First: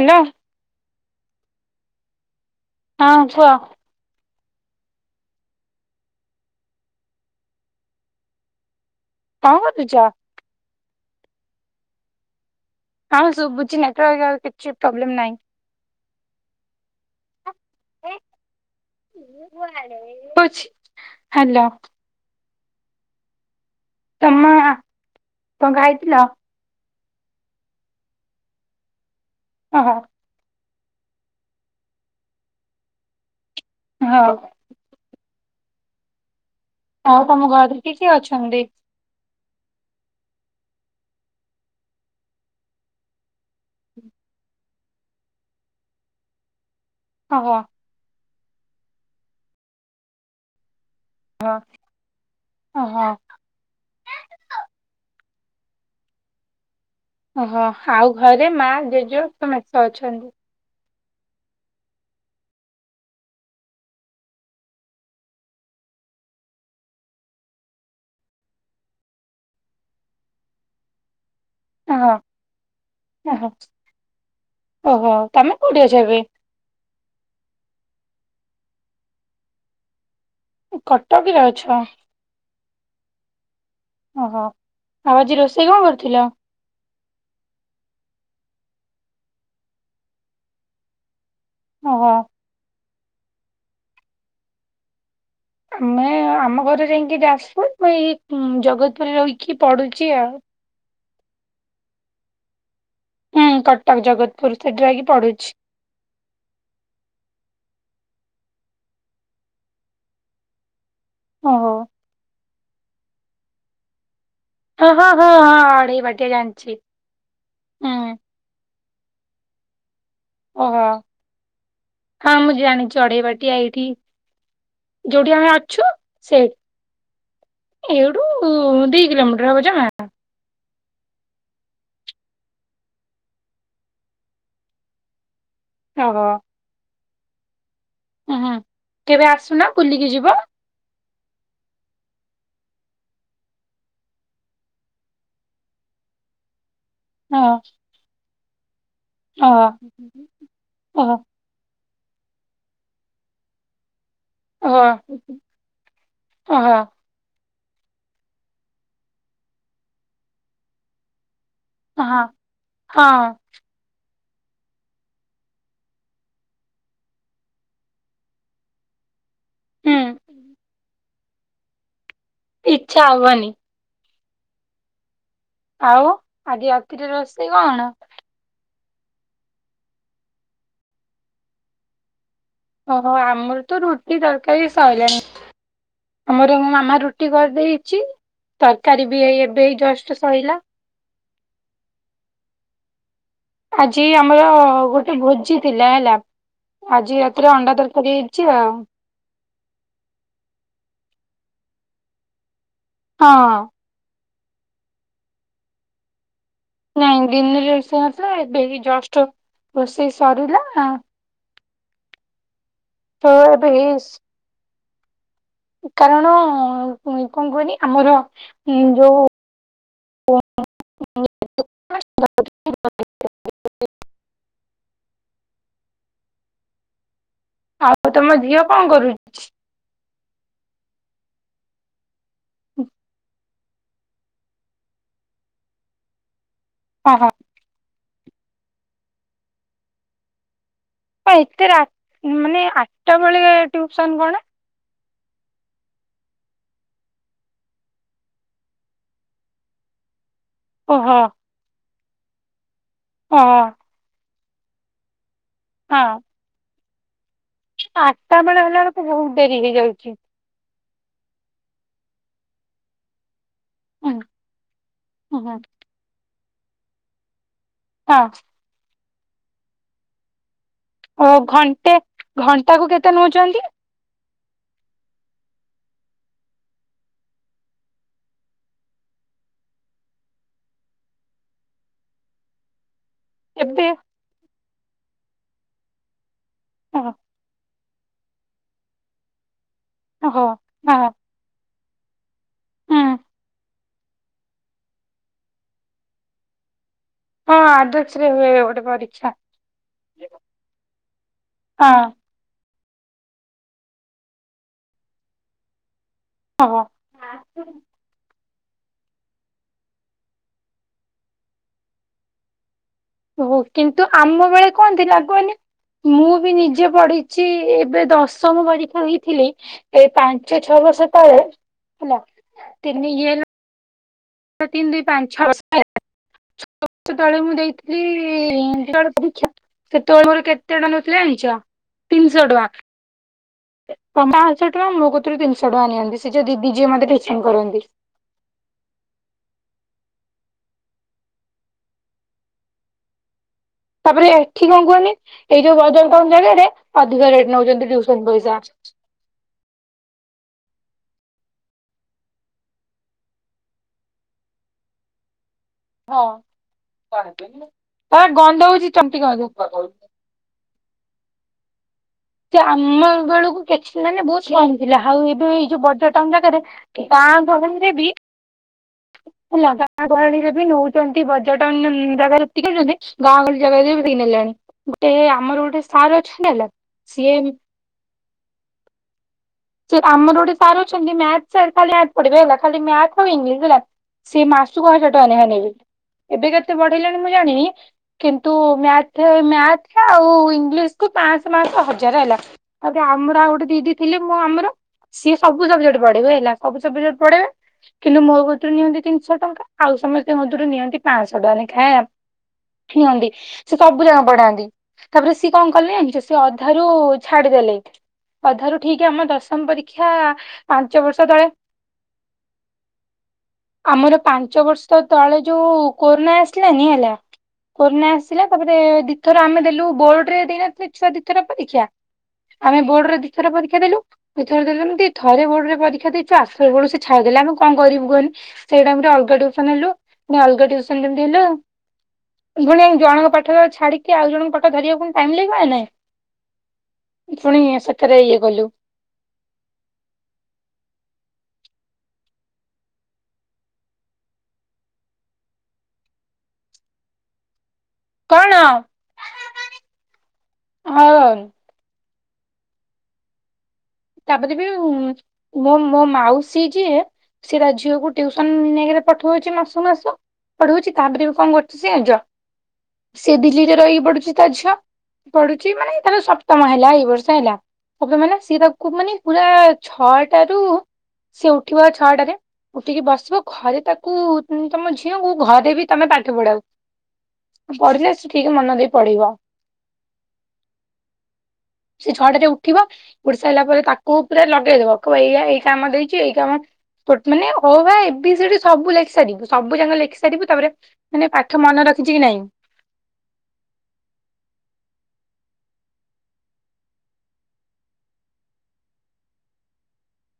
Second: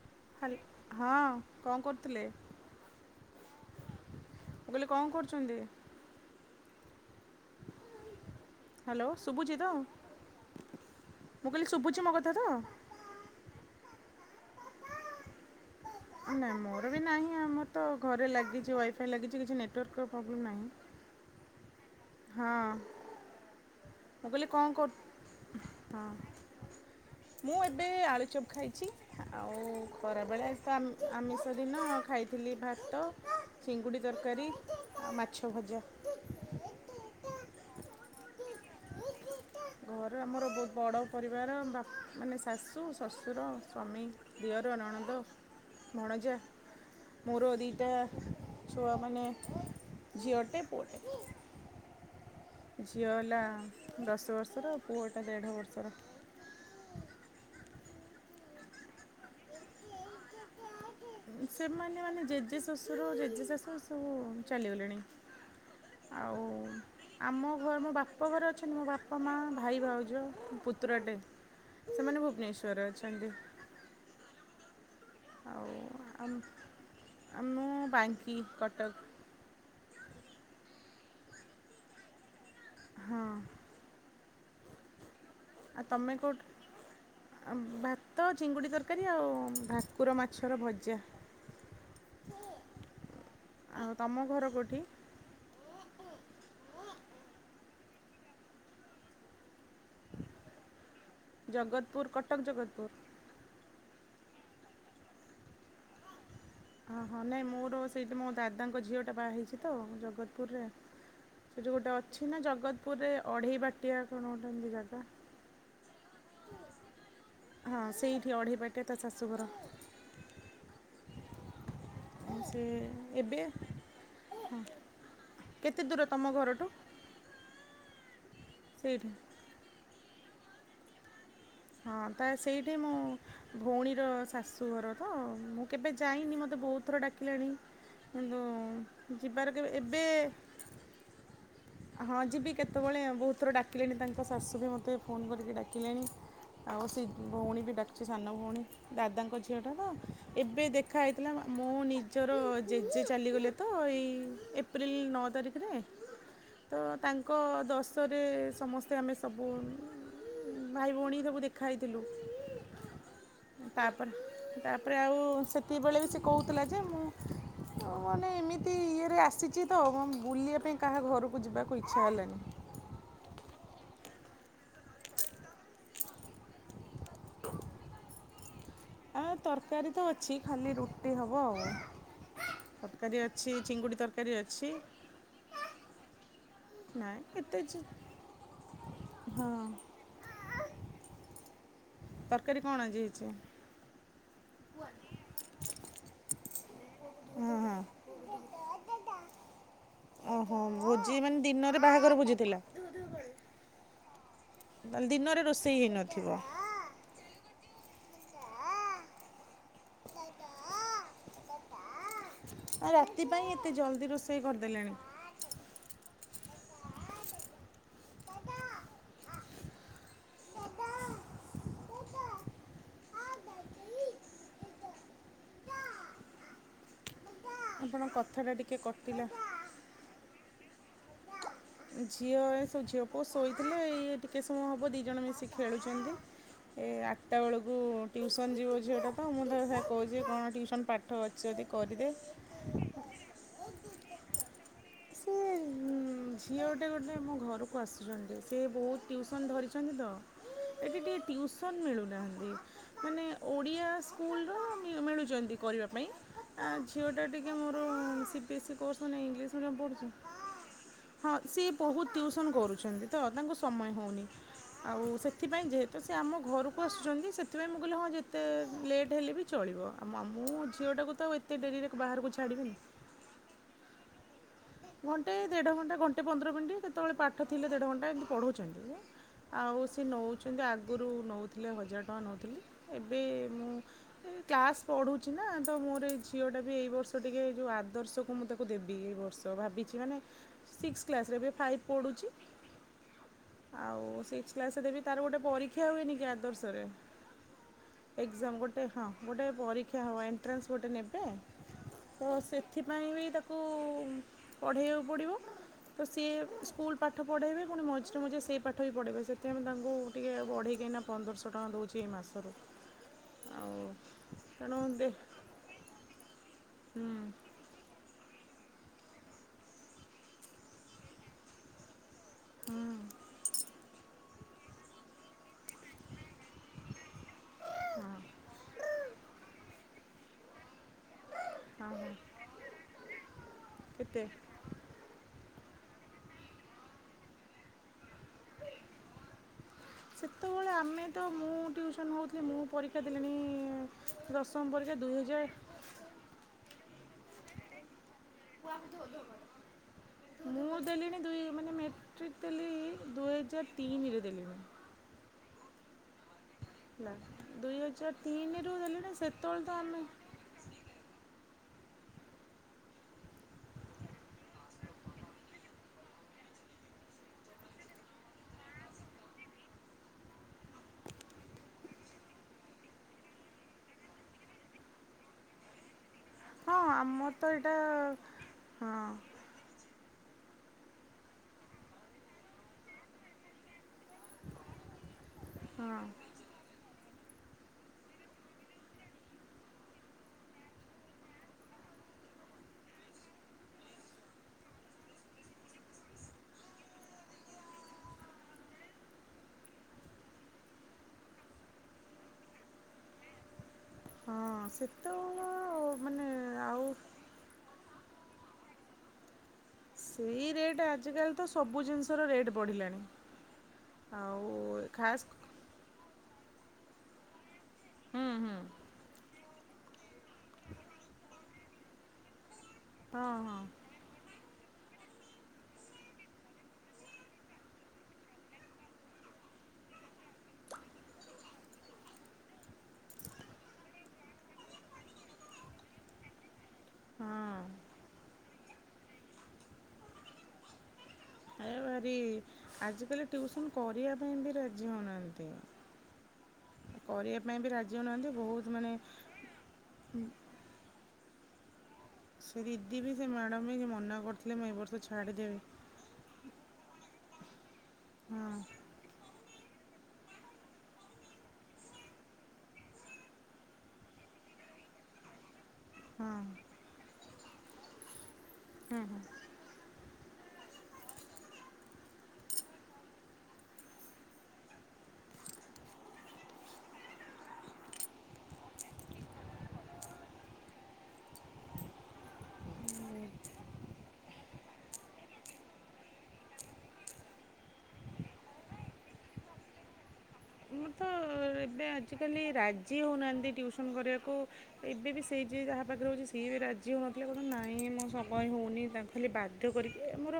ହେଲ। ହାଲ୍ ହଁ କ କରଥିଲେ? ହଁ କୁଅ? ମୁଁ କହିଲି କ କରୁଚନ୍ତି? ହାଲୋ କଣ ଶୁବୁଚିତ? କରୁଛ? ମୁଁ କଲି ଶୁଭୁଛି ମୋ କଥା ତ? ଅଁ ସବୁଚି ନେଟୱାର୍କ ଆଉ କିଛି ପ୍ରୋବ୍ଲେମ୍ ନାହିଁ। ନା ମୋର ବି ନାହିଁ ଆମ ତ ଘରେ ଲାଗିଛି, ୱାଇଫାଇ ଲାଗିଛି କିଛି ନେଟୱାର୍କର ପ୍ରୋବ୍ ନାହିଁ। ହାଲୋ। ହଁ। ମୁଁ ତମ କଲି କ କର୍ କଣ ହଁ। ଖାଇଥିଲ? ମୁଁ ଏବେ ଆଳୁଚପ ଖାଇଛି, ଆଉ ଓହୋ ଖରାବେଳେ ସମ୍ ଆମିଷ ଡିନ ଖାଇଥିଲି, ଭାତ ଚିଙ୍ଗୁଡ଼ି ହଉ ତରକାରୀ ଆ ମାଛ ଭଜା। ଆଉ ତମ ଘରେ କିଏ କିଏ ଅଛନ୍ତି? ଘରେ ଆମର ବହୁତ ବଡ଼ ପରିବାର ବା ମାନେ ଶାଶୁ, ଶଶୁର, ସ୍ୱାମୀ। ଦିଅର, ନଣନ୍ଦ, ଭଣଜା। ଓହୋ ମୋର ଦିଇଟା ଛୁଆ ମାନେ ଝିଅଟେ ପୁଅଟେ। ହଁ। ଓହୋ ଝିଅ ହେଲା ଦଶ ବର୍ଷର, ପୁଅଟା ଦେଢ଼ ବର୍ଷର। ଓହୋ ଆଉ ଘରେ ମା ଜେଜ ସମସ୍ତେ ଅଛନ୍ତି। ସେମାନେ ମାନେ ଜେଜେ ଶଶୁର ଜେଜେ ଶାଶ ସବୁ ଚାଲିଗଲେଣି। ଆଉ ଆମ ଘ ମୋ ବାପ ଘରେ ଅଛନ୍ତି ମୋ ବାପା, ମା, ଭାଇ, ଭାଉଜ, ପୁତୁରାଟେ। ଓହୋ ସେମାନେ ଭୁବନେଶ୍ୱରରେ ଅଛନ୍ତି ଓହୋ ଓହୋ ତମେ କୋଉଠି ଆଉ ଅଛ ଏବେ? ଆମ ଆମ ବାଙ୍କି କଟକ। କଟକରେ ଅଛ? ହଁ। ଓହୋ। ଆଉ ଆଜି ରୋଷେଇ କଣ ଆଉ ତମେ କରିଥିଲ? କୋଉଠୁ? ଭାତ, ଚିଙ୍ଗୁଡ଼ି ତରକାରୀ ଆଉ ଭାକୁର ମାଛର ଭଜା। ଓହ। ଆଉ ତମ ଘର କୋଉଠି? ମୁଁ ଆମ ଘର ଯାଇକି ଯାଜପୁର ମୁଁ ଏଇ ଜଗତପୁରରେ ରହିକି ପଡୁଛି ଆଉ ଜଗତପୁର କଟକ ଜଗତପୁର? ହୁଁ କଟକ ଜଗତପୁର ସେଠି ରହିକି ପଢୁଛି। ହଁ ହଁ ନାଇଁ ମୋର ସେଇଠି ମୋ ଦାଦାଙ୍କ ଝିଅଟା ବାହା ହେଇଛି ତ ଜଗତପୁରରେ। ସେ ଓହୋ ଯୋଉ ଗୋଟେ ଅଛି ନା ଜଗତପୁରରେ ଅଢେଇ ବାଟିଆ କଣ ଗୋଟେ ଏମିତି ଜାଗା? ହୁଁ ଆ ଅଢେଇ ବାଟି ହଁ ସେଇଠି ଅଢ଼େଇବାଟିରେ ତା ଶାଶୁଘର। ଓହୋ, ହଁ ମୁ ସେ ଜାଣିଛି ଏବେ ଆଢେଇବାଟି ଏଇଟି ଯୋଉଠି ଆମେ କେତେ ଅଛୁ ଦୂର ତମ ସେଇ ଘରଠୁ ଏଇଠୁ ଦି ସେଇଠି କିଲୋମିଟର ହବ ଜମା। ହଁ ତା ସେଇଠି ମୋ ଭଉଣୀର ଶାଶୁଘର ତ ମୁଁ କେବେ ଓହୋ ଯାଇନି ମୋତେ ବହୁତଥର ଡାକିଲେଣି ଉଁ କିନ୍ତୁ ହୁଁ। ଯିବାର ଆସୁନ କେବେ ଏବେ ବୁଲିକି ଯିବ ହଁ ଯିବି କେତେବେଳେ ଆଉ ବହୁତଥର ଡାକିଲେଣି ତାଙ୍କ ଶାଶୁ ବି ମୋତେ ଫୋନ କରିକି ଡାକିଲେଣି। ଆଉ ସେ ହଁ ଭଉଣୀ ବି ଡାକଛି ସାନ ଭଉଣୀ ଦାଦାଙ୍କ ଝିଅ ଓହୋ ଟା ତ ଏବେ ଦେଖା ଓହୋ ହେଇଥିଲା ମୁଁ ନିଜର ଜେଜେ ଚାଲିଗଲେ ତ ଏଇ ଓହୋ ଏପ୍ରିଲ ନଅ ତାରିଖରେ ତ ଓହୋ। ତାଙ୍କ ଦଶରେ ସମସ୍ତେ ଆମେ ସବୁ ଭାଇ ଭଉଣୀ ସବୁ ଦେଖ ଖାଇଥିଲୁ ହଁ ହଁ ତାପରେ ତାପରେ ଆଉ ସେତିକିବେଳେ ବି ସେ କହୁଥିଲା ଯେ ମୁଁ ହଉ ମାନେ ଏମିତି ଇଏରେ ଆସିଛି ତ ହୁଁ। ବୁଲିବା ପାଇଁ କାହା ଘରକୁ ଯିବାକୁ ଇଚ୍ଛା ହେଲାନି। ଇଛା ହବନି। [unintelligible] ଆଉ ଆଜି ରାତିରେ ରୋଷେଇ କଣ? ଆ ତରକାରୀ ତ ଅଛି ଖାଲି ରୁଟି ହେବ ଆଉ ଓହୋ ତରକାରୀ ଅଛି ଆମର ତ ଚିଙ୍ଗୁଡ଼ି ରୁଟି ତରକାରୀ ଅଛି। ସଇଲାଣି। ଆମର ମୋ ମାମା ନାଇଁ ରୁଟି ଏତେ କରିଦେଇଛି ତରକାରୀ ବି ହଁ ଏବେ ଏଇ ଜଷ୍ଟ ସରିଲା। ତରକାରୀ କଣ ଆଜି ହେଇଛି? ଆଜି ଆମର ଗୋଟେ ଭୋଜି ଥିଲା ହେଲା। ଆଜି ରାତିରେ ହଁ ହଁ। ଅଣ୍ଡା ତରକାରୀ ହେଇଛି ଆଉ ଓହୋ ଭୋଜି ମାନେ ଦିନରେ ବାହାଘର ଭୋଜିଥିଲା? ହଁ। ତାହେଲେ ଦିନରେ ରୋଷେଇ ହେଇନଥିବ? ନାଇଁ ଦିନରେ ରୋଷେଇ ନଥିଲା ଏବେ ଜଷ୍ଟ ରୋଷେଇ ସରିଲା ଆ ଆଉ ରାତି ତ ପାଇଁ ଏବେ ଏତେ ଜଲ୍ଦି ଏଇ- ରୋଷେଇ କରିଦେଲେଣି? କାରଣ କଣ କୁହନି ଆମର ଯୋଉ [unintelligible] ଆଉ ଆପଣଙ୍କ ତମ କଥାଟା ଝିଅ ଟିକେ କଣ କଟିଲା। କରୁଛି? ଝିଅ ଏ ସବୁ ଝିଅ ପୁଅ ଶୋଇଥିଲେ ଇଏ ଟିକେ ସମୟ ହେବ ଦୁଇ ଜଣ ମିଶିକି ଖେଳୁଛନ୍ତି। ଏ ଓହୋ ଆଠଟା ବେଳକୁ ଟ୍ୟୁସନ୍ ଯିବ ଝିଅଟା ତ ମୁଁ ତ କହୁଛି କଣ ଟିଉସନ୍ ପାଠ ହ ଅଛି ଯଦି ଏତେ ରା କରିଦେ। ମାନେ ଆଠଟା ବେଳେ ଟୁଇସନ୍ କଣ? ଝିଅ ଗୋଟେ ଗୋଟେ ମୋ ଘରକୁ ଆସୁଛନ୍ତି ସେ ବହୁତ ଟିଉସନ୍ ଧରିଛନ୍ତି ତ। ଏଠି ଟିକେ ଓହୋ ଟିଉସନ୍ ମିଳୁନାହାନ୍ତି ମାନେ ଓହୋ। ଓଡ଼ିଆ ସ୍କୁଲ ର ମିଳୁଛନ୍ତି କରିବା ହଁ ପାଇଁ? ଆ ଝିଅଟା ଟିକେ ମୋର ଆଠଟା ବେଳେ ସିବ-ବିି-ଏସ୍ଇ ହେଲା ବେଳକୁ କୋର୍ସ ନେଇ ବହୁତ ଡେରି ଇଂଲିଶ ମିଡ଼ିୟମ୍ ପଢ଼ୁଛି। ହେଇଯାଉଛି। ହଁ ସିଏ ବହୁତ ଟିଉସନ୍ କରୁଛନ୍ତି ତ ତାଙ୍କୁ ସମୟ ହୁଁ ହେଉନି ଆଉ ହୁଁ ସେଥିପାଇଁ ଯେ ତ ସେ ଆମ ଘରକୁ ଆସୁଛନ୍ତି ସେଥିପାଇଁ ମୁଁ କହିଲି ହଁ ଯେତେ ଲେଟ୍ ହେଲେ ବି ଚଳିବ ଆଉ ମୁଁ ଝିଅଟାକୁ ଓ ତ ଆଉ ଏତେ ଡେରିରେ ଘଣ୍ଟେ ବାହାରକୁ ଛାଡ଼ିବିନି ଘଣ୍ଟାକୁ କେତେ ନେଉଛନ୍ତି? ଘଣ୍ଟେ ଦେଢ଼ ଘଣ୍ଟା ଘଣ୍ଟେ ପନ୍ଦର ମିନିଟ୍ ଯେତେବେଳେ ପାଠ ଥିଲେ ଦେଢ଼ ଘଣ୍ଟା ଏମିତି ପଢ଼ଉଛନ୍ତି ଏ ଆଉ ସେ ନଉଛନ୍ତି ଆଗୁରୁ ନଉଥିଲେ ହଜାର ଟଙ୍କା ନଉଥିଲେ ଏବେ ମୁଁ ଏବେ ଏଇ କ୍ଲାସ୍ ପଢ଼ୁଛି ନା ତ ମୋର ଏଇ ଝିଅଟା ବି ଏଇ ହଁ ବର୍ଷ ଟିକେ ଯୋଉ ଆଦର୍ଶକୁ ମୁଁ ତାକୁ ଦେବି ଏଇ ବର୍ଷ ଭାବିଚି ଚି ମାନେ ଓହୋ ହଁ ସିକ୍ସ କ୍ଲାସରେ, ଏବେ ଫାଇଭ୍ ପଢ଼ୁଛି ହୁଁ ଆଉ ସିକ୍ସ କ୍ଲାସରେ ବି ତାର ଗୋଟେ ପରୀକ୍ଷା ହୁଏନି କି ଆଦର୍ଶରେ? ହଁ ଆଦର୍ଶ ରେ ହୁଏ ଏକ୍ଜାମ ଗୋଟେ ହଁ ପରୀକ୍ଷା। ଗୋଟେ ପରୀକ୍ଷା ହବ, ଏଣ୍ଟ୍ରାନ୍ସ ଗୋଟେ ନେବେ ହଁ ତ ସେଥିପାଇଁ ବି ତାକୁ ପଢ଼େଇବାକୁ ପଡ଼ିବ ତ ସିଏ ଓହୋ। ସ୍କୁଲ ପାଠ ପଢ଼େଇବେ, ପୁଣି ମଝିରେ ମଝିରେ ସେଇ ପାଠ ପାଠ ବି ପଢ଼େଇବେ। ସେଥିପାଇଁ ମୁଁ ତାଙ୍କୁ ଟିକେ ବଢ଼େଇକି ଏଇନା ପନ୍ଦରଶହ ଟଙ୍କା ଦଉଛି ଏଇ ମାସରୁ। ଓହୋ। ଆଉ କିନ୍ତୁ ଆମ ବେଳେ ତେଣୁ କଣ ଦେ ଥିଲା କୁହନି ମୁଁ ବି ନିଜେ ହୁଁ ପଢିଛି, ଏବେ ଦଶ ଦଶମ ପରୀକ୍ଷା ଦେଇଥିଲି, ଏଇ ପାଞ୍ଚ ଛଅ ବର୍ଷ ତଳେ ହେଲା। ତିନି ଇଏରେ ଏଇ ତିନ ଦୁଇ ପାଞ୍ଚ ଛଅ ବର୍ଷ [unintelligible] [inaudible] ତଳେ ମୁଁ ଦେଇଥିଲି [unintelligible] ପରୀକ୍ଷା ସେତେବେଳେ ବହୁତ ଛୋଟ ସେତେବେଳେ ମୋର କେତେ ଥିଲା ଜାଣିଛ, ହଁ ହଁ ତିନଶ ଟଙ୍କା। କେତେ ପାଆଁଶ ଟଙ୍କା, ମୋ କତୁରୁ ତିନିଶହ ଟଙ୍କା ନିଅନ୍ତି। ସେ ଯୋଉ ଦିଦି ଯିଏ ମତେ ଟ୍ୟୁସନ କରନ୍ତି। [inaudible] ସେତବଳେ ଆମେ ତ ମୁଁ ଟିଉସନ୍ ହଉଥିଲି, ମୁଁ ପରୀକ୍ଷା ଦେଲିଣି ତାପରେ ଦଶମ ଏଠି କଣ ପରୀକ୍ଷା କୁହନି, ଦୁଇହଜାର ଏଇ ଯୋଉ ବଜେଟ କମ ଜାଗାରେ ଅଧିକ ରେଟ୍ ନଉଛନ୍ତି ଟିଉସନ ପଇସା। [unintelligible] ମୁଁ ଦେଲିଣି ଦୁଇ ମାନେ ମେଟ୍ରିକ୍ ଦେଲି ଦୁଇହଜାର ତିନିରେ ଦେଲିଣି। ହେଲା ଦୁଇ ହଜାର ହଁ ତିନିରୁ ଗନ୍ଧଉଛି ଦେଲିଣି ଚମ୍ପି ସେତେବେଳେ ତ ଆମେ [unintelligible] ସେ ଆମ ବେଳକୁ କିଛି ମାନେ ବହୁତ କମ ଥିଲା ଆଉ ଏବେ ଏଇ ଯୋଉ ବଟ୍ ଟ ଟାଉନ୍ ଜାଗାରେ ପାଆଁଶ ହେଲେ ବି ଲଗା ଗହଣୀରେ ବି ନଉଛନ୍ତି ବଜେଟ ଟନ ଜାଗାରେ ଯେତିକି ନେଉଛନ୍ତି ଗାଁ ଗହଳି ଜାଗାରେ ବି ସେତିକି ନେଲାଣି। ଗୋଟେ ଆମର ଗୋଟେ ସାର୍ ଅଛନ୍ତି ନା ହଁ ଆମର ତ ଏଇଟା ହଁ। ଆମର ଗୋଟେ ସାର୍ ଅଛନ୍ତି, ମ୍ୟାଥ ସାର ଖାଲି ମ୍ୟାଥ ପଢ଼େଇବେ ହେଲା, ଖାଲି ମ୍ୟାଥ ଆଉ ଇଂଲିଶ ହେଲା ସିଏ ମାସୁକୁ ହଜାର ଟଙ୍କା ନେଖା ନେବେ। ହଁ ଏବେ କେତେ ବଢେଇଲେଣି ମୁଁ ଜାଣିନି କିନ୍ତୁ ମ୍ୟାଥ ମ୍ୟାଥ ଆଉ ଇଂଲିଶକୁ ପାଆଁଶ ପାଆଁଶ ହଜାରେ ହେଲା। ତାପରେ ଆମର ଆଉ ଗୋଟେ ଦିଦି ଥିଲେ ମ ଆମର ସିଏ ସବୁ ସବଜେକ୍ଟ ପଢ଼େଇବେ ହେଲା, ସବୁ ସବଜେକ୍ଟ ପଢେଇବେ କିନ୍ତୁ ମୋ କତୁରୁ ନିଅନ୍ତି ତିନିଶ ଟଙ୍କା, ଆଉ ସମସ୍ତଙ୍କ କତିରୁ ନିଅନ୍ତି ପାଆଁଶ ଟଙ୍କା ନେଖା ହେଲା ନିଅନ୍ତି, ସେ ସବୁ ଯାକ ହଁ ପଢାନ୍ତି। ତାପରେ ସେତେବେଳେ ସିଏ କଣ କଲେ ଜାଣିଚୁ ମାନେ ସିଏ ଆଉ ଅଧାରୁ ଛାଡିଦେଲେ, ଅଧାରୁ ଠିକ ଆମ ଦଶମ ପରୀକ୍ଷା ସେଇ ରେଟ୍, ପାଞ୍ଚ ବର୍ଷ ଆଜିକାଲି ତଳେ ତ ସବୁ ଜିନିଷର ରେଟ୍ ବଢିଲାଣି ଆମର ପାଞ୍ଚ ବର୍ଷ ତଳେ ଯୋଉ କୋରୋନା ଆସିଲାନି ହେଲା, କୋରୋନା ହୁଁ ଆସିଲା ହୁଁ ତାପରେ ଦି ଥର ଆମେ ଦେଲୁ ବୋର୍ଡରେ ଦେଇ ନଥିଲେ ଛୁଆ ଦିଥର ପରୀକ୍ଷା, ଆମେ ବୋର୍ଡରେ ହଁ ଦିଥର ହଁ ପରୀକ୍ଷା ଦେଲୁ, ଦି ଥର ଦେଲୁ ଯେମତି ଥରେ ବୋର୍ଡ଼ରେ ପରୀକ୍ଷା ଦେଇଛୁ, ଆସିଲା ବେଳକୁ ସେ ଛାଡିଦେଲେ, ଆମେ କଣ କରିବୁ କହନି? ସେଇ ଟାଇମରେ ଅଲଗା ଟ୍ୟୁସନ ହେଲୁ, ପୁଣି ଅଲଗା ଟ୍ୟୁସନ ଯେମତି ହେଲୁ ଫୁଣି ଆମେ ଜଣଙ୍କ ପାଠ ଛାଡିକି ଆଉ ଜଣଙ୍କ ପାଠ ଧରିବାକୁ ପୁଣି ଟାଇମ ଲାଗିବ ନା ନାଇଁ? ହଁ ଫୁଣି ସେତେରେ ଇଏ କଲୁ। ଏ ଭାରି, ଆଜିକାଲି ଟ୍ୟୁସନ କରିଆ ପାଇଁ ବି ରାଜି ହଉନାହାଁନ୍ତି। [inaudible] କରିଆ ପାଇଁ ବି ରାଜି ହଉନାହାଁନ୍ତି, କଣ ବହୁତ ମାନେ ହଁ। ସେ ଦିଦି ବିି ସେ ମ୍ୟାଡ଼ମ୍ ବି ମନା ତାପରେ କରିଥିଲେ ବି ମୁଁ ଏ ବର୍ଷ ଛାଡ଼ିଦେବି। ମୋ ମୋ ମାଉସି ଯିଏ ସିଏ ତା ଝିଅକୁ ଟଉସନ ହଁ ନେଇକିରି ପଠଉଛି ମାସ ମାସ। ପଢଉଛି ତାପରେ ବି କଣ କରୁଛି ସେ ଜାଣିଛ ସେ ଦିଲ୍ଲୀରେ ରହିକି ପଡୁଛି ତା ଝିଅ। ପଢୁଛି ମାନେ ତାର ହଁ ସପ୍ତମ ହେଲା ଏଇ ବର୍ଷ ହେଲା ଏବତ ମାନେ ସିଏ ତା କୁ ହଁ ମାନେ ପୁରା ଛଅଟାରୁୁ ସେ ଉଠିବ ଛଅଟାରେ ଉଠିକି ବସିବ ଘରେ ତାକୁ ତମ ଝିଅକୁ ଘରେ ବି ତମେ ପାଠ ପଢାଉ ପଢିଲେ ସେ ଠିକ୍ ମନ ଦେଇକି ପଢିବ। ସେ ଛଟାରେ ଉଠିବ ଉଠି ସାରିଲା ପରେ ତାକୁ ପୁରା ଲଗେଇଦବ କହିବ ଏଇଆ ଏଇ କାମ ଦେଇଛି ଏଇ କାମ ମାନେ ଅ ଆ ଏ ବି ସି ଡି ସବୁ ଲେଖି ସାରିବୁ ସବୁ ସାରିବୁ ସବୁଯାକ ଲେଖିସାରିବୁ ତାପରେ ମୁଁ ତ ମାନେ ମନେ ଏବେ ରଖିଛି କି ନାଇଁ ଆଜିକାଲି ରାଜି ହେଉନାହାନ୍ତି ଟିଉସନ୍ କରିବାକୁ। ଏବେ ବି ସେଇ ଯିଏ ଯାହା ପାଖରେ ହଉଛି ସିଏ ବି ରାଜି ହେଉନଥିଲେ କହୁଛନ୍ତି ନାଇଁ ମୋ ସମୟ ହେଉନି ତା ଖାଲି ବାଧ୍ୟ କରିକି ଏ ମୋର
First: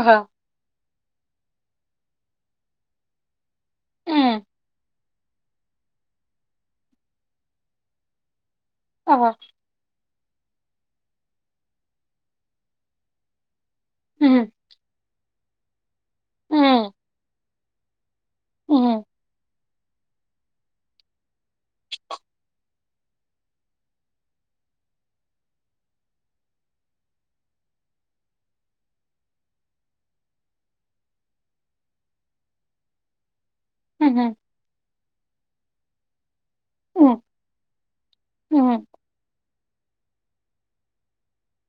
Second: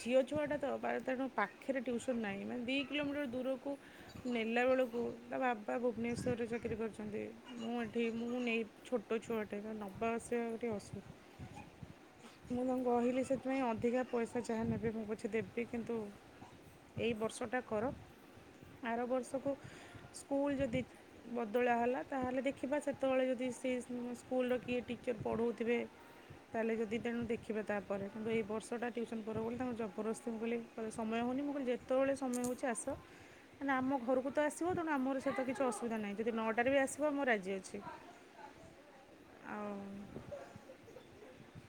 ଅହ ଝିଅ ଛୁଆଟା ତ ପା ତେଣୁ ପା ପାଖରେ ଟ୍ୟୁସନ୍ ନାହିଁ ମାନେ ଦି କିଲୋମିଟର ଦୂରକୁ ଉଁ ନେଲା ବେଳକୁ ତା ବାବା ଭୁବନେଶ୍ୱରରେ ଚାକିରୀ କରିଛନ୍ତି ମୁଁ ଏଠି ମୁଁ ନେଇ ଛୋଟ ଅହ ଛୁଆଟେ ନା ନବା ଆସିବା କରିବାକୁ ଟିକେ ଅସୁ ମୁଁ ତାଙ୍କୁ କହିଲି ସେଥିପାଇଁ ଅଧିକା ପଇସା ଉଁ ଯାହା ନେବେ ମୁଁ ପ ପଛେ ଦେବି କିନ୍ତୁ ଉଁ ଏଇ ବର୍ଷଟା କର ଉଁ ଆର ବର୍ଷକୁ ସ୍କୁଲ୍ ଯଦି ବଦଳା ହେଲା ତା ହେଲେ ଦେଖିବା ସେ ସେତେବେଳେ ଯଦି ସେ ସ୍କୁଲର କିଏ ଟିଚର୍ ପଢ଼ଉଥିବେ। ତାହେଲେ ଯଦି ତେଣୁ ଦେଖିବା ତାପରେ କିନ୍ତୁ ଏ ବର୍ଷଟା ଟିଉସନ୍ କର ବୋଲି ତାଙ୍କୁ ଜବରଦସ୍ତିଙ୍କୁ ମୁଁ କହିଲି କହିଲେ ସମୟ ହେଉନି ମୁଁ କହିଲି ଯେତେବେଳେ ସମୟ ହେଉଛି ଆସ। ହ ତାନେ ଆମ ଘରକୁ ତ ଆସିବ ତେଣୁ ଆମର ସହିତ କିଛି ଅସୁବିଧା ନାହିଁ ଯଦି ନ ଟାରେ ବି ଆସିବ ଉଁ ମୁଁ ରାଜି ଅଛି। ଉଁ ଆଉ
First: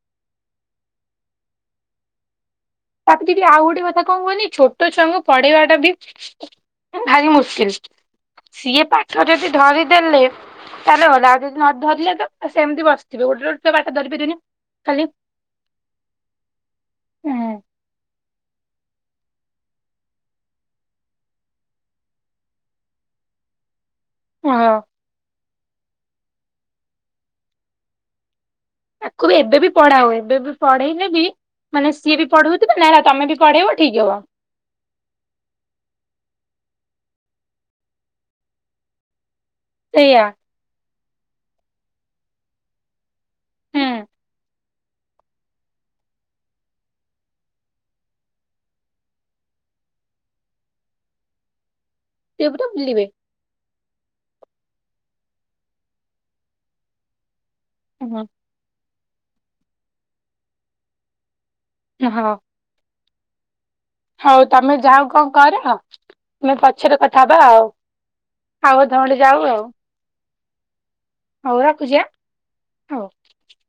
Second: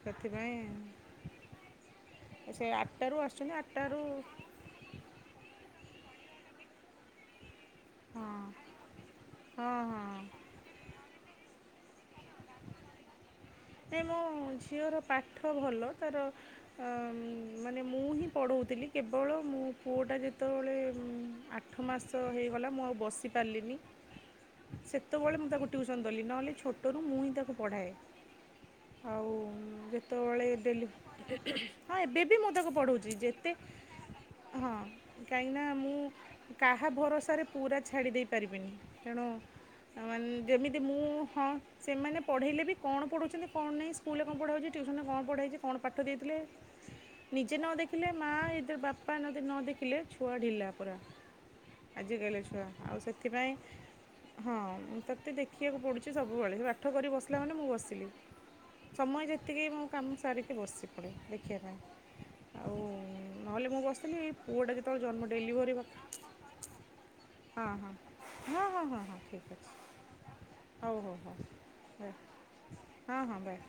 ସେଥିପାଇଁ। ସେୟା ଆ ତାପରେ ଦିଦି ଆଉ ଗୋଟେ କଥା କଣ କୁହନି ଛୋଟ ଛୁଆଙ୍କୁ ପଢେଇବାଟା ବି ଭାରି ମୁସ୍କିଲ। ହଁ ସିଏ ପାଠରେ ବି ଯଦି ହଁ ହଁ ଧରିଦେଲେ ନାଇଁ [unintelligible] ଯଦି ନ ଧରିଲେ ତ ସେମିତି ବସିଥିବେ ଗୋଟେ ଛୁଆ ପାଠ ଏ ଧରି ମୋ ପାରିବେନି ଝିଅର ଖାଲି ପାଠ ଭଲ ତାର ଆଁ ଉଁ ମାନେ ମୁଁ ହିଁ ପଢ଼ଉଥିଲି କେବଳ ମୋ ପୁଅଟା ଯେତେବେଳେ ଆଠ ମାସ ହେଇଗଲା ମୁଁ ଆଉ ବସି ପାରିଲିନି। ହଁ। ସେତେବେଳେ ମୁଁ ତାକୁ ଟ୍ୟୁସନ୍ ଦେଲି ନହେଲେ ଛୋଟରୁ ମୁଁ ହିଁ ତାକୁ ପଢ଼ାଏ। ତାକୁ ଆଉ ବି ଏବେ ବି ପଢା ହୁଏ ଏବେ ଯେତେବେଳେ ବି ଡେଲି ପଢେଇଲେ ବି ମାନେ ହଁ ସିଏ ଏବେ ବି ମୁଁ ତାକୁ ପଢଉଥିବେ ନା ପଢଉଛି ତମେ ବି ଯେତେ ପଢେଇବ ଠିକ ହବ ହଁ କାହିଁକିନା ମୁଁ କାହା ଭରସାରେ ପୁରା ଛାଡ଼ି ଦେଇ ପାରିବିନି ତେଣୁ ସେଇଆ ମାନ ଯେମିତି ମୁଁ ହଁ ସେମାନେ ପଢ଼େଇଲେ ବି କଣ ପଢ଼ୁଛନ୍ତି କଣ ହୁଁ ନାହିଁ ସ୍କୁଲରେ କଣ ପଢ଼ା ହୋଉଛି ଟ୍ୟୁସନରେ କଣ ପଢ଼ାଇଛି କଣ ପାଠ ଦେଇଥିଲେ ନିଜେ ନ ଦେଖିଲେ ମା ଆଇଦ୍ର ବାପା ଯଦି ନ ଦେଖିଲେ ଛୁଆ ଢିଲା ପୁରା। ଆଜି କାଲି ସିଏ ଛୁଆ ପୁରା ଆଉ ସେଥି ବୁଲିବେ ସେଥିପାଇଁ ହଁ ତୋତେ ଦେଖିବାକୁ ପଡୁଛି ସବୁବେଳେ ପାଠ କରି ବସ ବସିଲା ମାନେ ମୁଁ ବସିଲି ହୁଁ ସମୟ ଯେତିକି ମୋ କାମ ସାରିକି ବସି ପଡ଼େ ଦେଖିବା ପାଇଁ। ହଁ ଆଉ ନହେଲେ ମୁଁ ବସିଥିଲି ଏଇ ହଉ ପୁଅଟା ତମେ ଯେତେବେଳେ ଯାଅ ଜନ୍ମ କଣ କର ଡେଲିଭରି ପାଖ ଆମେ ପଛରେ କଥା ହବା ଆଉ ହଁ ହଁ ହଁ ହଁ ଆଉ ହଁ ଅଧଘଣ୍ଟେ ହଁ ଯାଉ ଠିକ ଆଉ ଅଛି ହଉ ହଉ। ହଉ ରଖୁଛି ଆଁ ବାଏ ହଉ। ହଁ ହଁ ବାଏ।